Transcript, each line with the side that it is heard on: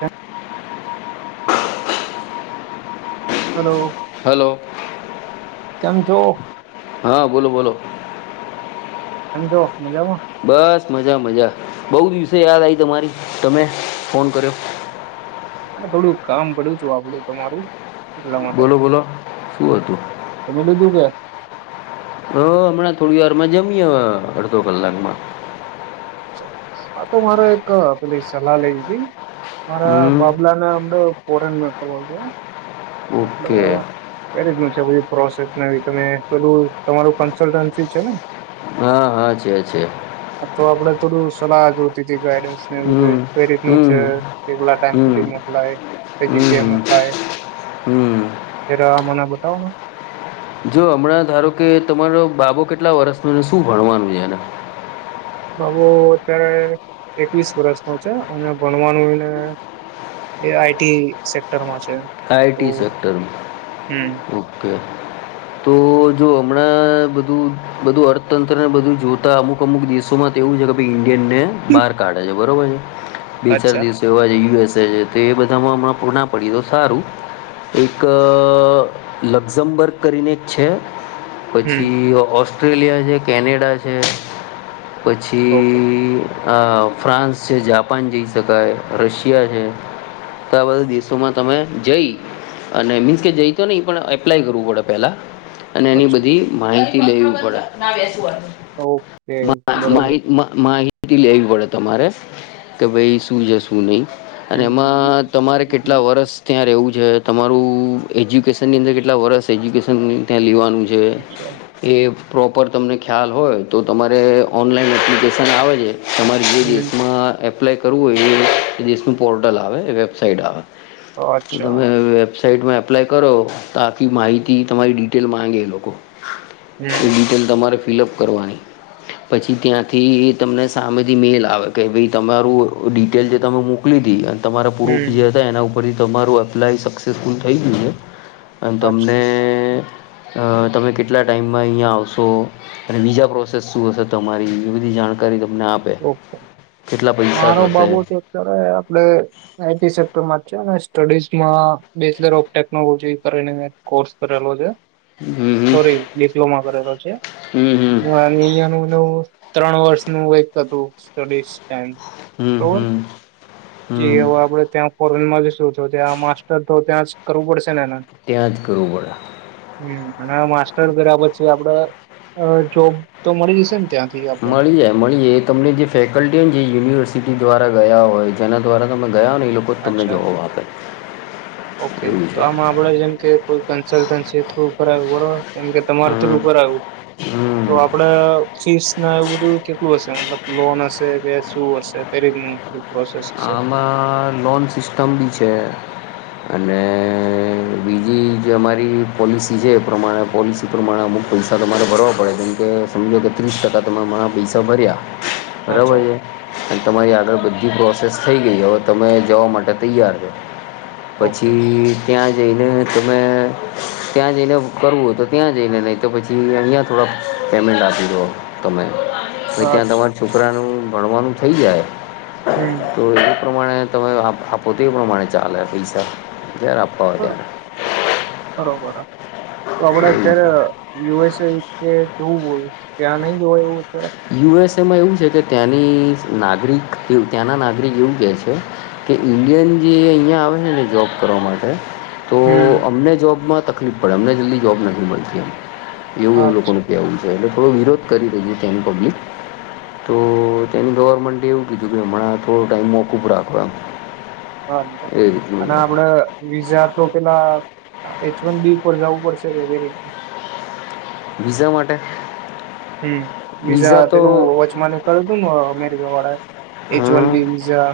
right: હ hello
left: hello
right: કેમ છો?
left: હા બોલો બોલો
right: હજો મજામાં
left: બસ મજા મજા બહુ દિવસે યાદ આવી તમારી તમે ફોન કર્યો
right: હ થોડું કામ પડ્યું છું આપડું તમારું એટલા માટે.
left: બોલો બોલો શું હતું
right: તમે લીધું કે?
left: હ હમણાં થોડી વારમાં જમીએ અડધો કલાકમાં
right: હા તો મારે એક પેલી સલાહ લેધી મારા
left: હમ
right: બાબલા ને અમ તો ફોરેન મેવા છે પ
left: ઓકે
right: જ ન છે ભ પ્રોસેસમાં તમે પેલું તમારું કન્સલ્ટન્સી છે ને
left: હા હા છે છે
right: હા તો આપડે થોડું સલાહ જોતી હતી ડ
left: હમ
right: કઈ રીત છે
left: હમ
right: કેલા ટાઈમ
left: હમ
right: સુધી મોકલાય જગ્યા
left: હમ
right: મોકલાય
left: હમ
right: મને બધ બતાવનું
left: જો હમણાં ધારો કે તમારો બાબો કેટલા વર્સનો શું ભણવાનું છે એને
right: બાબુ અત્યારે એકવીસ વર્ષ ન છે અને ભણવાનુંને એ આઈટી સેક્ટરમાં છે ઓ
left: આઈટી સેક્ટર
right: હમ
left: ઓકે તો જો હમણાં બધું બધું અર્થતંત્રને બધું જોતા અમુક અમુક દેશોમાં તો એવું છે કે ભ ઈન્ડિયનને બહાર કાઢે છે બરોબર છે બે ચાર
right: અચ્છા
left: દિવસે એવા જ યુએસ એધામાં હમણા પૂર્ણ પડી્યો સારું એક લક્ઝમબર્ગ કરીને જ છે
right: હમ
left: પછી ઓસ્ટ્રેલિયા છે કેનેડા છે
right: ઓકે
left: પછી ફ્રાન્સ છે જાપાન જઈ શકાય રશિયા છે તો આ બધા દેશોમાં તમે જઈ અને મીન્સ કે જઈ તો નહીં પણ એપ્લાય કરવું પડે પહેલાં અને એની
right: અચ્છા
left: બધી માહિતી લેવુંડા
right: ઓકે બરોબર
left: માહ માહિત લેવી પડે તમારે કે ભાઈ શું છે શું નહીં અને
right: હમ.
left: એમાં તમારે કેટલા વર્ષ એવું છે તમારું એજ્યુકેશનની અંદર કેટલા વર્ષ એજ્યુકેશન ત્યાં લેવાનું છે
right: અચ્છા
left: જે એ પ્રોપર તમને ખ્યાલ હોય તો તમારે ઓનલાઈન એપ્લિકેશન આવે છે તમારી જે
right: હમ
left: દેશમાં એપ્લાય કરવું એ દેશનું પોર્ટલ આવે વેબસાઇટ આવે
right: અચ્છા
left: તમે વેબસાઇટમાં એપ્લાય કરો તો આખી માહિતી તમારી ડિટેલ માગે એ લોકો
right: હમ
left: એ ડિટેલ તમારે ફિલઅપ કરવાની પછી ત્યાંથી તમને સામેથી મેલ આવે કે ભાઈ તમારું ડિટેલ જે તમે મોકલી દી તમારા પુફ
right: હમ
left: જે હતા એના ઉપ તમારું એપ્લાય સક્સેસફુલ થઈ ગઈ છે અને
right: અચ્છા
left: તમને અ તમે કેટલા ટાઈમમાં અહિયાયા આવશો અને બીજા પ્રોસેસ શું હશે તમારી એ બધી જાણકારી તમને આપે કેટલા પૈસા
right: મારો
left: થશે
right: બાબુ છે અત્યારે આપડ આ સેક્ટરમાં છે સ્ટડીઝમાં બેચલર ઓફ ટેકનોલોજી કરીને કોર્સ કરેલો છે
left: હમ હમ
right: સોરી ડિપ્લોમા કરેલો છે
left: હમ હમ
right: અહયા નવું ત્રણ વર્ષનુંું એક તું સ્ટડીશ
left: હમ હમ
right: હવે
left: હમ
right: આપડે ત્યાં ફોરેન માં જ શું છ ત્યા માસ્ટર તો ત્યાં કરવું પડશે
left: ત્યાં જ કરવું પડે
right: માસ્ટર કર્યા પછી આપડ અ જોબ તો મળી જશે ને ત્યાં
left: મળીએ મળીએ એ તમને જે ફેકલ્ટી જે યુનિવર્સિટી દ્વારા ગયા હોય જેના દ્વારા ત
right: અચ્છા ઓકે
left: એવું
right: તો
left: છે.
right: આમ આપડે જેમ કે કોઈ કન્સલ્ટન્સી થ્રુ કરરા બરો કેમ કે તમારે થર
left: હમ,
right: આવું તો
left: હમ.
right: આપડે ફીસ ના એવું બધું કેટલું હશે મતલબ લોન હશે કે શું હશે પેરીધું
left: આમાં લોન સિસ્ટમ બી છે અને બીજી જે અમારી પોલિસી છે એ પ્રમાણે પોલિસી પ્રમાણે અમુક પૈસા તમારે ભરવા પડે કેમકે સમજો કે ત્રીસ ટકા તમેણા પૈસા ભર્યા બરાબર
right: અચ્છા
left: છે, અને તમારી આગળ બધી પ્રો સક્સેસ થઈ ગઈ હવે તમે જવા માટે તૈયાર છો.
right: ઓકે
left: પછી ત્યાં જઈને તમે ત્યાં જઈને કરવું હો તો ત્યાં જઈને નહીં તો પછી અહીંયા થોડાક પેમેન્ટ આપી દો તમે. ત્યાં તમાર
right: અચ્છા
left: છોકરાનું ભણવાનું થઈ જાય.
right: હમ
left: હ. પ્રમાણે તમે આપો તે એ પ્રમાણે ચાલે પૈસા. જ્યારે આપવા હોય
right: બરોબર
left: ત્યારે
right: બરોબર હ. આપડ
left: એવું
right: અત્યારે
left: છે
right: યુ એસ ય જોવું હોય ત્યાં નહી જોય એવું? અત્યારે
left: યુ એસ માં એવું છે કે ત્યાંની નાગરિક ત્યાંના નાગરિક એવું કેહે છે, કે ઈન્ડિયન જે અહીં આવે છે ને જોબ કરવા માટે. તો
right: હમ
left: અમને જોબમાં તકલીફ પડે અમને જલ્દી જોબ નથી મળતી એમ. એવું એ લોકો ન
right: અચ્છા
left: કહેવું છે એટલે થોડો વિરોધ કરી રહ્યો છે. જેની પબ્લિક, તો તેની ગવર્મેન્ટે એવું કીધું કે હમણાં થોડો ટાઈમ મોકૂફ રાખવા એમ.
right: હ
left: એ રીતનું
right: અને આપડે વીઝા પેલા એચ વન બી ઉપર જવું પડશે કે રી
left: વિઝા માટે?
right: હમ બીજા
left: વિઝા તો
right: પેલું વચમાન સ્થળ હતું [unintelligible] એચ વન
left: હા
right: બી વિઝા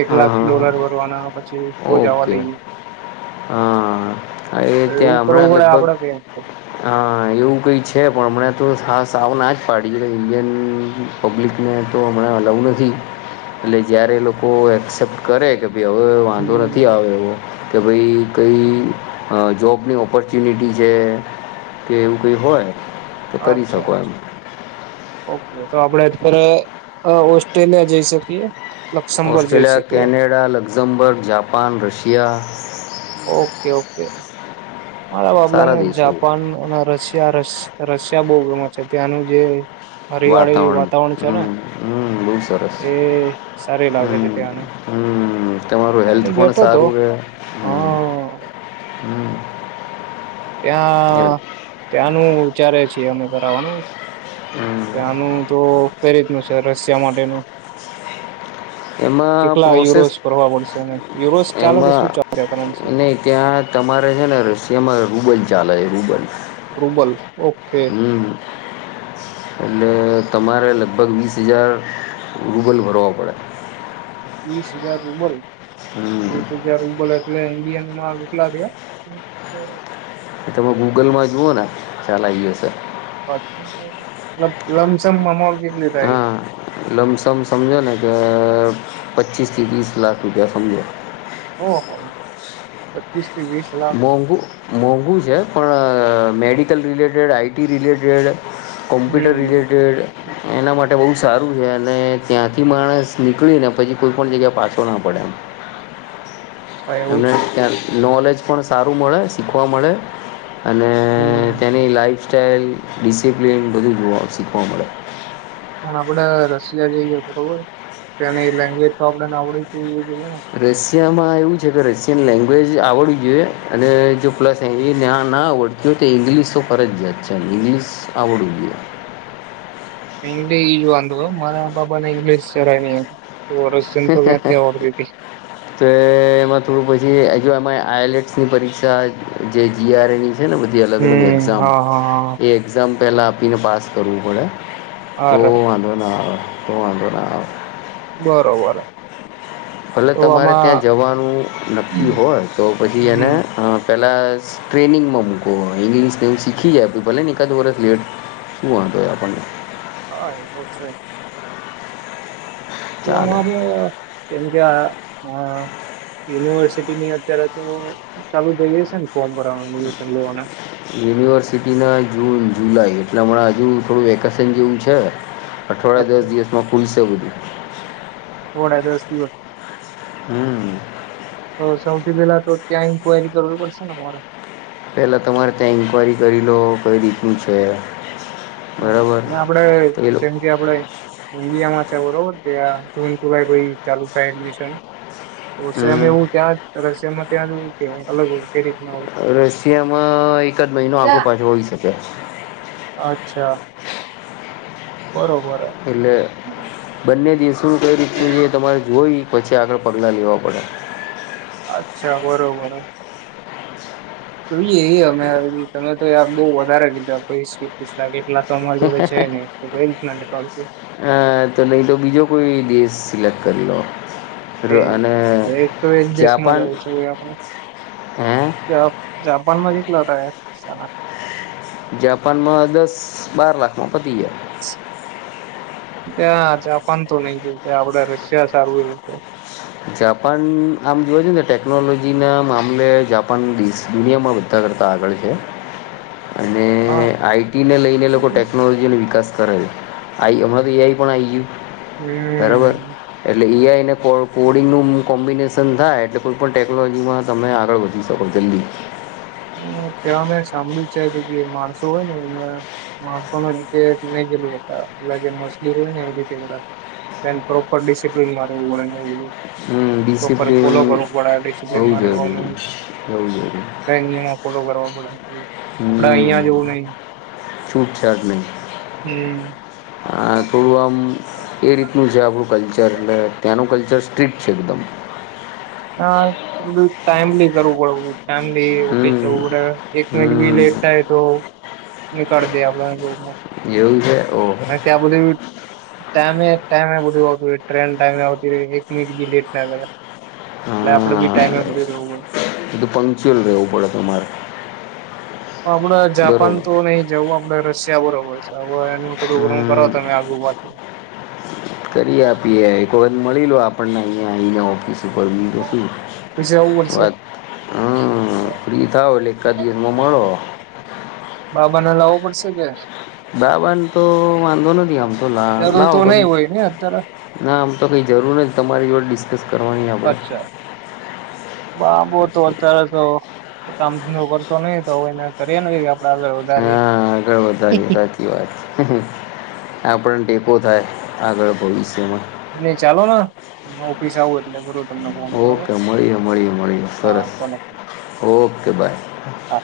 right: એક
left: હા
right: લાખ
left: હા
right: ડોલર ભરવાના પછી તો જવા
left: ઓકે
right: દઈ.
left: હા હા એ ત્યાં
right: કરવું
left: હમણાં
right: પડે આપડે કે
left: લગભગ અ એવું કઈ છે. છે પણ હમણાં તો સા સાવ ના જ પાડી એટલે ઇન્ડિયન પબ્લિકને તો હમણાં અલઉ નથી, એટલે જ્યારે લોકો એક્સેપ્ટ કરે કે ભી હવે વાંધો નથી
right: હમ
left: આવે એવો. કે ભાઈ કઈ જોબની ઓપોર્ચ્યુનિટી છે, કે એવું કંઈ હોય તો કરી
right: અચ્છા
left: શકો એમ.
right: ઓકે તો આપડે અત્યારે ઓસ્ટ્રેલિયા જઈ શકીએ. લક્સમબર્ગ જઈ
left: ઓસ્ટ્રેલિયા
right: શકીએ
left: કેનેડા લક્ઝમબર્ગ જાપાન રશિયા િયા
right: ઓકે ઓકે મારા બાબલા ને
left: સારા દેશો
right: જાપાન અને રશિયા ર રશિયા બહુ ગમે છે ત્યાંનું જે હરિયાળી
left: વાતાવરણ
right: છે ને
left: હમ બહ સરસ
right: એ સારી
left: હ
right: લાગે છે ત્યાંની
left: તમારું હેલ્થ પણ સારું ર
right: હા
left: હમ એવું
right: ત્યાં ત્યાંનું વિચારે છીએ અમે કરાવવાનું
left: હમ
right: ત આનું તો ફ રતનું છે રશ માટેનું
left: એમાં
right: કેટલા
left: પ્રોસેસ
right: યુરોસ ભરવા પડશે ને યુરોસ ચાલે કે શું
left: એમાં
right: ચાલે કરન્સી
left: ન ત્યાં તમારે છે ને રશિયામાં રૂબલ જાલય રૂબલ
right: રૂબલ ઓકે
left: હમ અને તમારે લગભગ વીસ હજાર રૂબલ ભરવા પડે
right: વીસ હજાર ઉમર હ
left: હમ
right: તો જયાર ઉું બોલે લે ન્ડિયાનુંમાં વિકલાિયા
left: એ તમે ગૂગલ માં જુઓ ને ચાાલ આવી હશે
right: અચછા લમસ મ
left: હા લમસમ સમજો ને કે પચીસથી તીસ લાખ રૂપિયા સમજો
right: ઓહ પચસ
left: મોગુ મોગુ છે પણ medical related IT related computer
right: hmm
left: related એના માટે બહુ સારું છે અને ત્યાંથી માણસ નીકળીને પછી કોઈ પણ જગ્યા પાછો ના પડે એમ
right: અચ્છા એવું
left: એમને
right: છે
left: નોલેજ પણ સારું મળે શીખવા મળે અને
right: હમ
left: તેની લાઈફ સ્ટાઈઇલ ડિસિપ્લિન બધું જોવા શીખવા મળે
right: પણ આપડે રશિયા જઈ ગયા બરોબર તની લેંગ્વેજ તો આપડેને આવડી જો એ
left: રશિયામાં એવું છે કે રશિયન લેંગ્વેજ આવડવું જોઈએ અને જો પ્લસ એને્યા ના આવડતી હોય તો ઇંગ્લિશ તો ફરજિયાત છે ઇંગ્લિશ આવડવું જોઈએ
right: એંગ્શ વાંધો મારા બાપાને ઇંગ્લિશની
left: તો એમાં થોડું પછી જો એમાં આઈલેટ્સની પરીક્ષા જે જીઆર એ ની છે ને બધી અલગ અલગ
right: હમ
left: એક્ઝામ
right: હા હા
left: એ એક્ઝામ પહેલાં આપીને પાસ કરવું પડે
right: હા
left: ઓ
right: અરે
left: વાંધ ના તો વાંધ ના
right: બરોબર
left: ભલે
right: તો
left: તમારે ત્યાં
right: આમાં
left: જવાનું નક્કી હોય તો પછી એને
right: હમ
left: પેલા ટ્રેનિંગમાં મૂકો ઇંગ્લિશ ને એવું શીખી જાય આપું ભલે ને એકાદ વરષ લેટ શું વાંધય આપણને
right: હા એ તો જ છે તો
left: ચાલે
right: આમાં આપડ કેમ કે હ યુનિવર્સિટી ની અત્યારે તો ચાલુ થઈ હશે ને ફોર્મ ભરવાનું એડમિશન લેવાના.
left: યુનિવર્સિટી ના જૂન જુલાઈ એટલે હમણાં હજુ થોડું વેકેશન જેવું છે અઠવાડ દસ દિવસમાં પુલસે બધી
right: થડા દિવસ દિવસ
left: હમ
right: સૌથી પેલા તો ત્યાં ઇન્કવાયરી કરવી પડશે ને મારે
left: પેલા તમારે ત્યાં ન્કવાયરી કરી લો કઈ રીતનું છે બરાબર
right: આપડે
left: તો એ લો
right: જેમ કે આપડે ડિયામાં બરોબરુભાઈ ચાલુ થાય એડમિશન રસેમ
left: હમ
right: એવું ત્યાં જ રસમાં તનું કે અલગ કે રીતના હોય?
left: રશિયામાં એકદ મહિનો આખો પાછો હોય શકે
right: અચ્છા બરોબર.
left: એટલે
right: હમ.
left: બંને દિવસો કઈ રીત તમારે જોઈ પછી આગળ પગલાં લેવા પડે
right: અચ્છા બરોબર જો એ અમે તમે તો બહ વધારે લીધા પ પસ લાખ એક લાખ
left: હ તો નહી તો બીજો કોઈ બીએસ સિલેક્ટ કરી લો
right: એ
left: ર- અને
right: એક તો એક દેશમાં
left: જાપાન
right: જવું છું આપણે
left: હે
right: ત જાપાન માં જેટલા હતા ચાલ
left: જાપાનમાં દસ બાર લાખમાં પતી ગયા
right: ત્યા જાપાન તો નઈ જોયું આપડે રશિયા સારું એવું છે
left: જાપાન આમ જોવ છે ને ટેકનોલોજી ના મામલે જાપાન દુનિયામાં બધા કરતા આગળ છે અને
right: હા
left: આઈટી ને લઈને લોકો
right: હમ
left: ટેકનોલોજી નો વિકાસ કરે છે આ આઇ હમણાં તો એઆઈ પણ આવી ગયું બરોબર એટલે એ આઈ [unintelligible] કોડિંગનું કોમ્બિનેશન થાય એટલે કોઈ પણ ટેક્નોલોજીમાં તમે આગળ વધી શકો જલ્દી
right: હ ત્યાં અમે સાંભળ્યું જ છે કે જે માણસો હોય ને માણસો જીતે ગેલું હતા પ જે મસ્ હોય ને એ રીતે પ્રોપર ડિસિપ્લીન મા રહેવું પડે ને
left: હમ
right: પ્રોપર ફોલો
left: ડિસિપ્લીન
right: કરવું પડે
left: બહુ
right: ડિસિપ્લિનમાં રહેવાનું
left: જરૂરી, બહુ જરૂરી
right: બે ફોલો કરવા પડે આપડે અહીંયા
left: હમ
right: જેવું નહી
left: છૂટછાટ નહીં
right: હમ
left: થોડું આમ એ રીતનું છે આપણું કલ્ચર એટલે ત્યાંનું કલ્ચર સ્ટ્રિક છે એકદમ
right: હા થોડું ટાઈમલી કરવું પડું ટાઈમ લી ઓફિસ
left: હમ
right: જવું પડે એક મિનિટ બી
left: હમ
right: લેટ થાય તો નીકળ દે આપ જોબમાં
left: એવું છે ઓહો
right: ના કે આ બધી ટાયમે ટાયમે બ આવતું ટ્રેન ટાઈમે આવતી હોય એક મિનિટ બી લેટ ના કરે એટલે આપડે બી
left: હા
right: ટાઈમે બધું રહેવું
left: બધું પંક્ચુઅલ રહેવું પડે તમારે
right: આપડે
left: બરાબર
right: જાપાન તો નહી જવું આપડે રશિયા બરોબર છે. હો એનું થોડુંક હું કરો
left: હમ
right: તમે આગલું બાકી
left: કરી આપીએ એક વખત મળી લો આપણને અહીંયા આઈ ઓફિસ
right: પછી આવવું પડશે
left: વાત હમ ફ્રી થાવ એટ એકાદ દિવસમાં મળો
right: બાબાને લાવવો પડશે કે
left: બાબ તો વાંધો નથી આમતો તો લા
right: જરૂર
left: લાવો તો
right: નહી
left: બી
right: હોય ને અત્યારે
left: ના આમ તો કંઈ જરૂર નહી તમારી જોડે ડિસ્કસ કરવાની આપણે
right: અચ્છા બાબો તોહ અત્યારે તો કામ ધંધો કરતો નહી તો હવે એને કરી ને આગળ
left: હા
right: વધારીએ
left: આગળ વધાગ સાચી વાત આપણને ટેકો થાય આગળ ભવિષ્યમાં
right: એલે ચાલો એ ઓફિસ આવું એટલે ઘરો
left: ઓકે મળીએ મળીએ મળીએ
right: હા
left: સરસ
right: ચાલો
left: ઓકે બાય
right: હા